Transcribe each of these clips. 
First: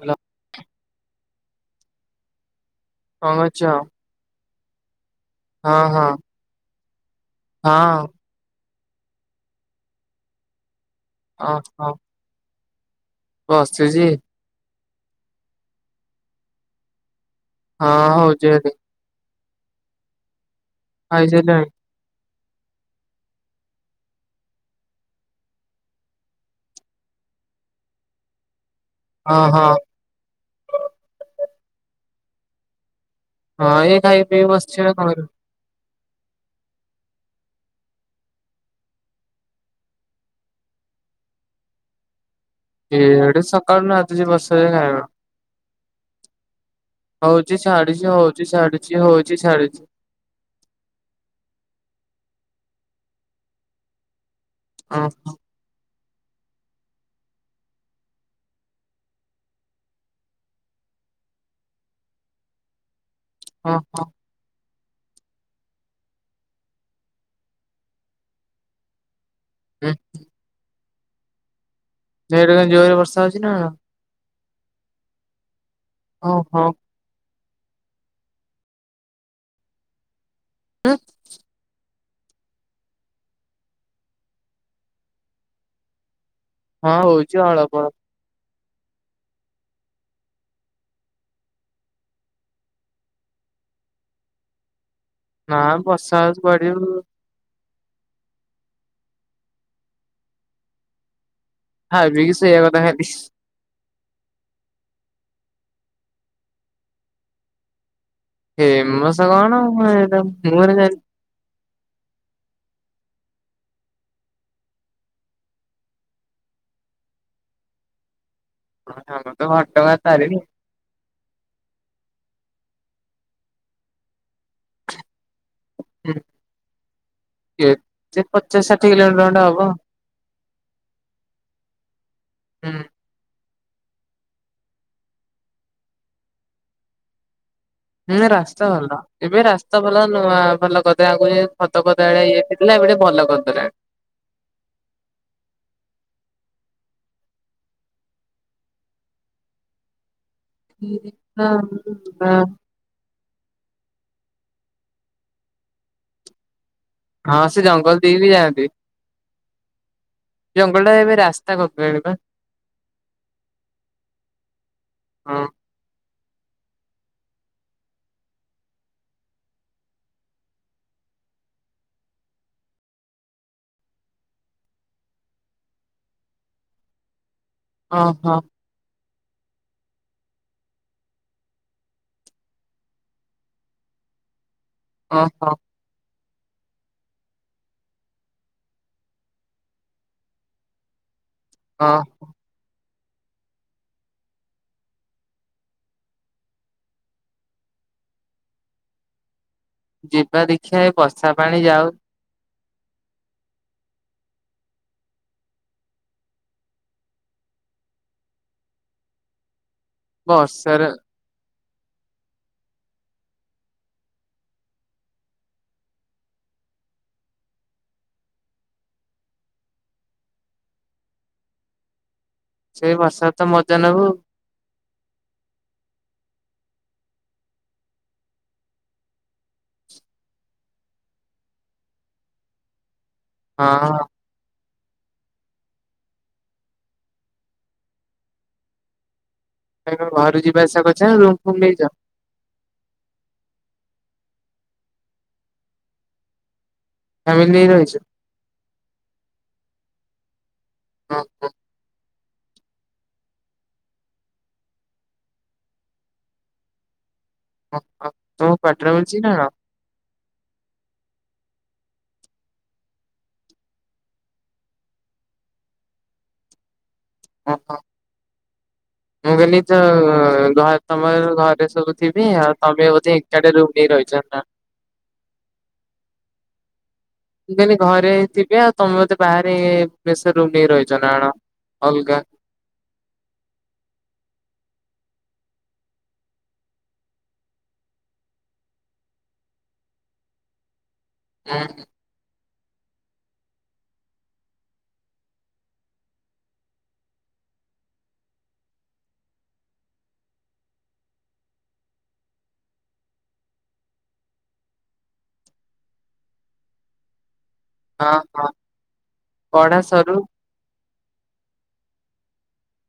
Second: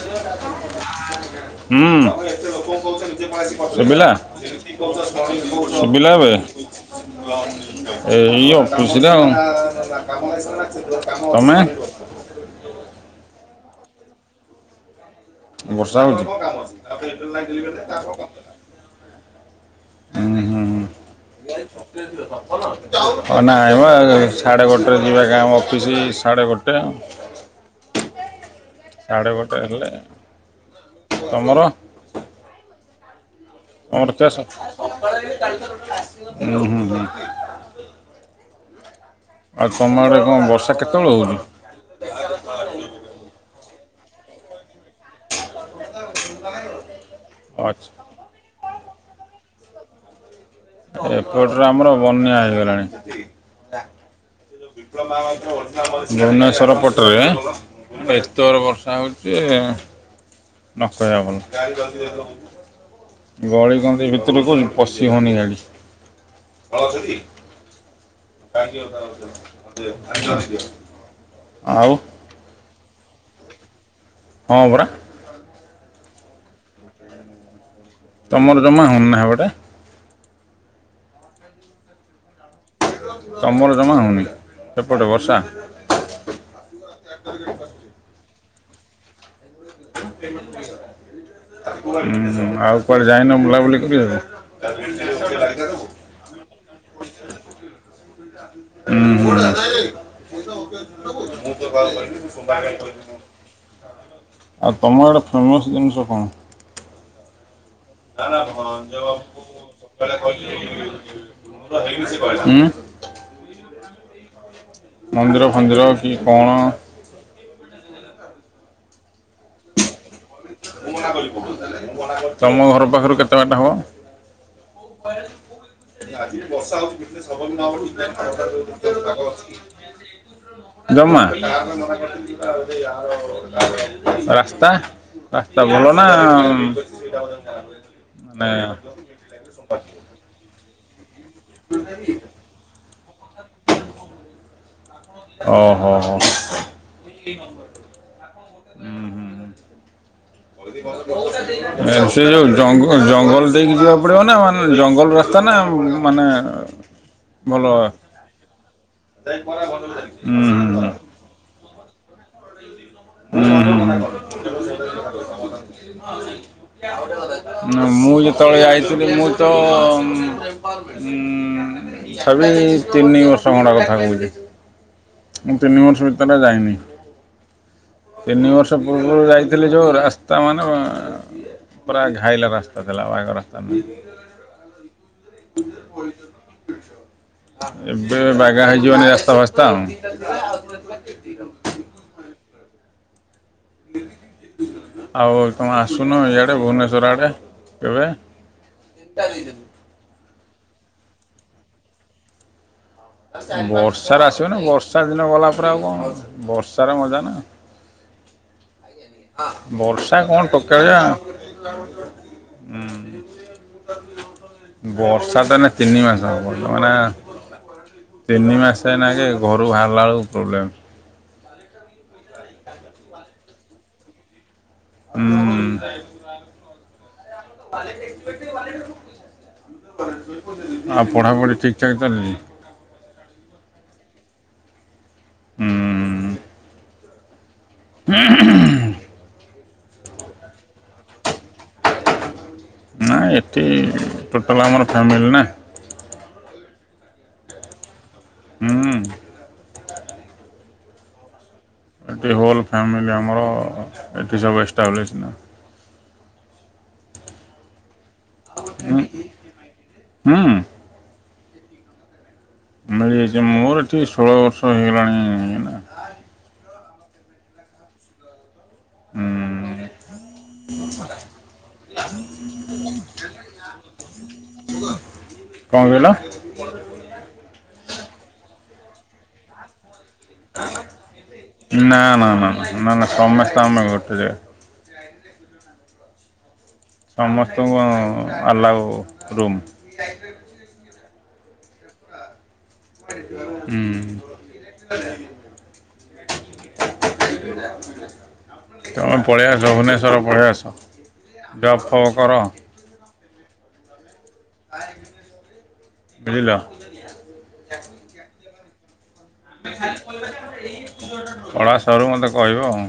Hello କଣ କରୁଛ? ସୁବିଲା? ହଁ ସୁବିଲା ହଁ ଏବେ? ହଁ ଏ ଏଇ ଅଫିସିରେ ଆଉ। ତମେ? [inaudible] ଓହୋ ବସିଛି। ବର୍ଷା ହଉଛି? ଉଁ ହଁ ହଉଛି ଏଠି ହୁଁ, ହୁଁ। ଖାଇସାରିଲଣି? ହଁ, ନାଇଁ ମ ଏ ସାଢ଼େ ଗୋଟେରେ ଯିବା କାମ ଅଫିସ୍ ସାଢ଼େ ଗୋଟେ। ସାଢ଼େ ହଁ ଗୋଟେ ହଁ ହେଲେ, ତମର! ହଁ ଏଇ ଖାଇ ପିଇ ଅଡ଼୍ ବସିଛି ଆଉ କଣ ଚାଶ କରିବି ଉ ହୁଁ, ହୁଁ। ଆଉ ତମ ଆଡେ କଣ, ବର୍ଷା କେତେବେଳେ ହଉଛି? [inaudible] ଏଆଡେ ସକାଳୁ ନାଦୁଛି ବର୍ଷା ଯେ କାହିଁ ରେ କଣ? ହଉଛି, ଆଚ୍ଛା ଛାଡିଛି, ହଉଛି, ଛାଡିଛି, ହଉଛି, ଛାଡିଛି। ଏପଟରେ ଆମର ବନ୍ୟା ହେଇଗଲାଣି। ହଁ ଭୁବନେଶ୍ୱର ପଟରେଁ, ଏତେଅର୍ ବର୍ଷା ହଉଚିଁ! ନ କହିଆ ଭଲ। ହଁ ଗଳି ହଁ କନ୍ଦୀ ଭିତ୍ ତ ବିକୁନ୍ ପଶି ହଉନି ଗାଡି। ହୁଁ ଆଉ। ହେଆଡେ କଁ ଜୋର୍ ରେ ବର୍ଷା ହଉଛି ନା କଣ? ହଁ ପରା। ଓହୋ। ତମର ଜମା ଅନାଵାଢି ଆଁ। ତମର ଜମା ହଉନି ସେପଟେ ବର୍ଷା। ହଁ ହଉଛି ଅଳପ ଅଳପ। ଉଁ ହୁଁ ଆଉ କୁଆଡେ ଯାଇନ ବୁଲାବୁଲି କରିବାକୁ। ନା ବର୍ଷା ହଉଛି କୁଆଡେ ଯିବୁ [unintelligible] ଖାଇ ପିଇକି ଶୋଇବା କଥା ଖାଲି ଉଁ। ଆଉ ତମଆଡେ ଫେମସ୍ ଜିନିଷ କଣ? ଫେମସ କଣ [unintelligible] ଉଁ। ମନ୍ଦିର ଫନ୍ଦିର କି କଣ? ହଁ ଆମର ତ ଘଟଗାଁ ତାରିଣୀ। ତମ ଘର ପାଖରୁ କେତେ ବାଟ ହବ? [unintelligible] କେତେ ପଚାଶ ଷାଠିଏ କିଲୋମିଟର ଖଣ୍ଡେ ହବ [unintelligible] ଜମା। ହୁଁ। ରାସ୍ତା ରାସ୍ତା ଭଲ ନା। ହୁଁ ମାନେ ରାସ୍ତା ଭଲ ଏବେ ରାସ୍ତା ଭଲ ନୂଆ ଭଲ କରିଦେଲେ ଆଗରୁ। ଖଦ ଖଦଡା ଇଏ ଥିଲା ଏବେ ଟିକେ ଭଲ କରିଦେଲାଣି। ଅ ହ ହ। [unintelligible] ନାଇଁ ସେ ଯୋଉ ଜଙ୍ଗ ଜଙ୍ଗଲ। ଦେଇକି ଯିବାକୁ ପଡିବ ନା ମାନେ ଜଙ୍ଗଲ ରାସ୍ତା ନା ମାନେ। ହଁ ସେଇ ଜଙ୍ଗଲ ଦେଇକି ବି ଯାଆନ୍ତି। ଉଁ। ସେ ଜଙ୍ଗଲଟା ଏବେ ରାସ୍ତା କରଦେଲେଣି ବା। ଉଁ ହୁଁ ହଁ ହୁଁ। ନା ମୁଁ ଯେତେବେଳେ ଯାଇଥିଲି ମୁଁ ତ। ହୁଁ ତଥାବି ତିନି ବର୍ଷ ଖଣ୍ଡେ କଥା କହୁଛି। ମୁଁ ତିନି ବର୍ଷ ଭିତରେ ଯାଇନି। ଓହୋ ତିନି ବର୍ଷ ପୂର୍ବରୁ ଯାଇଥିଲି ଯୋଉ ରାସ୍ତା ମାନେ। ପୁରା ଘାଇଲା ରାସ୍ତା ଥିଲା ବାଗ ରାସ୍ତା ନଥିଲା। ଓ ହୋ। ଏବେ ବାଗା ହେଇ ଯିବଣି ରାସ୍ତା ଫାସ୍ତା। [unintelligible] ହଁ। ଆଉ ତମେ ଆସୁନ ଇଆଡ଼େ ଭୁବନେଶ୍ୱର ଆଡ଼େ କେବେ। ଯିବା ଦେଖିବା ଏ ବଷା ପାଣି ଯାଉ। ବର୍ଷାରେ ଆସିବ ନା ବର୍ଷା ଦିନ ଗଲା ପରେ ଆଉ କଁ ବର୍ଷାରେ ମଜା ନା। ବର୍ଷା କଣ ବର୍ଷାରେ ଟୋକାଳିଆ ହୁଁ। ବର୍ଷା ତ ଏଇନେ ତିନି ମାସ ହବ ବର୍ତ୍ତମାନେ। ତିନି ମାସେ ଏଇନାକେ ଘରୁ ବାହାରିଲା ବେଳକୁ ପ୍ରୋବ୍ଲେମ୍। ସେଇ ବର୍ଷ। ତୁ ମଜା ନବୁ। ହୁଁ। ଆଉ ପଢ଼ାପଢ଼ି ଠିକ୍ ଠାକ୍ ଚାଲିଚି? ହଁ। ହୁଁଁ ଉ। ହୁଁ ଉ ହୁଁ। ଭାଇ ତମେ ଘରୁ ଯିବା ଆସିବା କରୁଛ ନା ରୁମ ଫୁମ ନେଇଚ? ନା ଏଠି ଟୋଟାଲ ଆମର ଫ୍ୟାମିଲି ନା ଫ୍ୟାମିଲି ରହିଛ? ହୁଁ ଉ। ହଁ ହ। ଏଠି ହୋଲ୍ ଫ୍ୟାମିଲି ଆମର ଏଠି ସବୁ ଏଷ୍ଟାବ୍ଲିସ୍ ନା। ହଁ ହଁ। ହୁଁ। ମିଳିଯାଇଛି ମୋର ଏଠି ଷୋହଳ ବର୍ଷ ହେଇଗଲାଣି ଏଇନା ହଁ ହ। ମୁଁ କହିଲି ତ ହୁଁ ଯାହା ତମର ଘରେ ସବୁ ଥିବେ ଆଉ ତମେ ବୋଧେ ଏକାଟିଆ ରୁମ୍ ନେଇ ରହିଛ ନା? କଣ କହିଲ? ମୁଁ କହିଲି ଘରେ ଥିବେ ଆଉ ତମେ ବଧେ ବାହାରେ ପେସେ ରୁମ୍ ନେଇକି ରହିଚ ନା କଣ ନା ଅଲଗା ନା ନା ନା ନା ନା ସମସ୍ତେ ଆମେ ଗୋଟେ ଜାଗାରେ। ସମସ୍ତଙ୍କୁ ଆଲାଉ ରୁମ୍। ଯାଇଥିଲି [unintelligible] ହୁଁ। ହୁଁ। ତମେ ପଳେଇ ଆସ ଭୁବନେଶ୍ଵର ପଳେଇ ଆସ। ଜବ୍ ଫବ୍ କର। ବୁଝିଲ? ହଁ ହଁ। ପଢା ସରୁ କଳା ସରୁ ମୋତେ କହିବ ଆଉ।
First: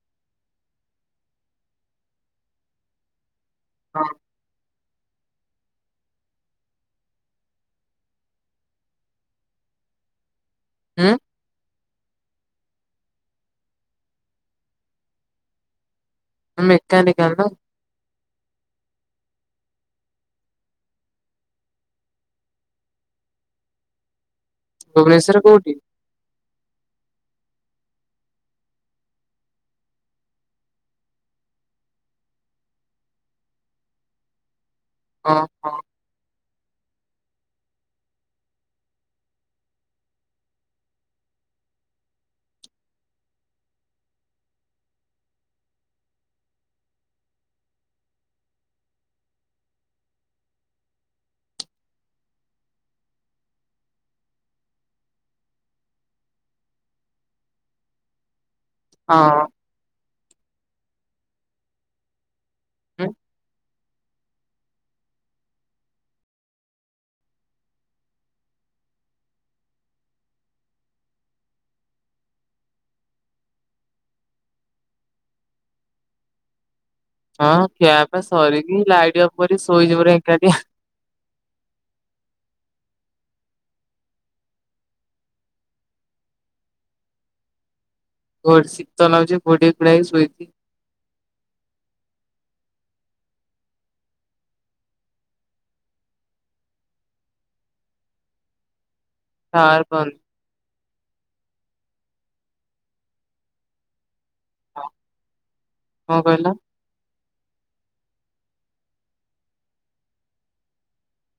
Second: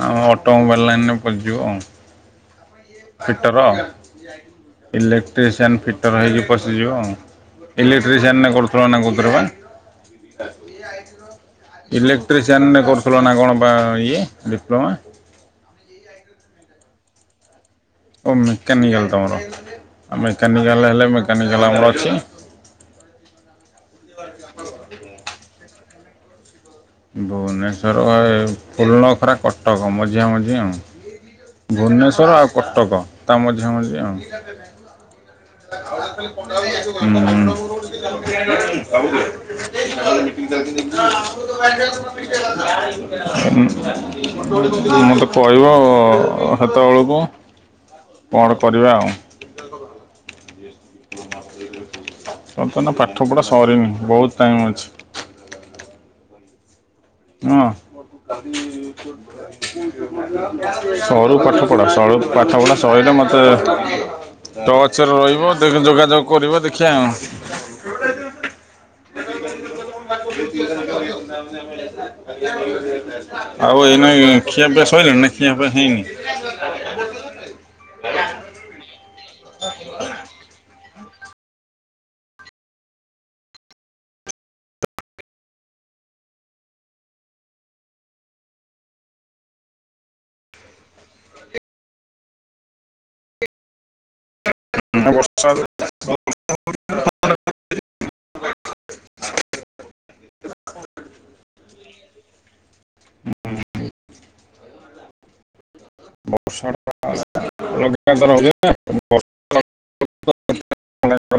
ଆ ଅଟୋ ମୋବାଇଲ ଲାଇନରେ ପସଯିବ ଆଉ। ଫିଟର ଇଲେକ୍ଟ୍ରିସିଆନ୍ ଫିଟର୍ ହେଇକି ପଶିଯିବ ଆଉ। ଇଲେକ୍ଟ୍ରିସିଆନ ରେ କରୁଥିଲ ନା କୋଉଥିରେ ବା? ହୁଁ ଇଲେକ୍ଟ୍ରିସିଆନରେ କରୁଥିଲ ନା କଣ ବା ଇଏ ଡିପ୍ଲୋମା? ମେକାନିକାଲ ବା? ଓ ମେକାନିକାଲ୍ ତମର ଆ ମେକାନିକାଲ୍ ହେଲେ ମେକାନିକାଲ୍ ଆମର ଅଛି। ଭୁବନେଶ୍ୱର୍ ରେ କୋଉଠି? ଭୁବନେଶ୍ୱର ବା ଏ ଫୁଲନଖରା କଟକ ମଝିଆ ମଝି ଆଉଁ। ଭୁବନେଶ୍ୱର ଆଉ କଟକ ତା ମଝିଆ ମଝିଆ ଆଉ। କଣ? ହୁଁ। [unintelligible] [inaudible] [inaudible] ମୋତେ କହିବ ହେତବେଳକୁ। [inaudible] କଣ କରିବା ଆଉ? [unintelligible] [inaudible] [unintelligible] ପାଠପଢ଼ା ସରିନି ବହୁତ ଟାଇମ୍ ଅଛି। ହଁ ସରୁ ପାଠ ପଢା ସରୁ। ପାଠ ପଢ଼ା ହଁ। ସରିଲେ ମୋତେ ଟଚରେ ରହିବ, ଦେଖ ଯୋଗାଯୋଗ କରିବା ଦେଖିବା। [inaudible] ଆଉ ଏଇ ନାଇ ଖିଆ ପିଆ ସଇଲାଣି ନା ଖିଆ ପିଆ ହେଇନି? [inaudible] ହଁ ଖିଆ ପିୟା ସରିିକି ଲାଇଟ ବନ୍ଦକରି ଶୋଇଯିବ ଏକୁଟିଆ। ବହୁତ ଶୀତ ଲାଗୁଛି ଘୋଡେ ଘୁଡା ହେଇକି ଶୋଇଛିି। [unintelligible] ଟାୱାର ପାଉନି। କଣ କହିଲ? [unintelligible] ବର୍ଷା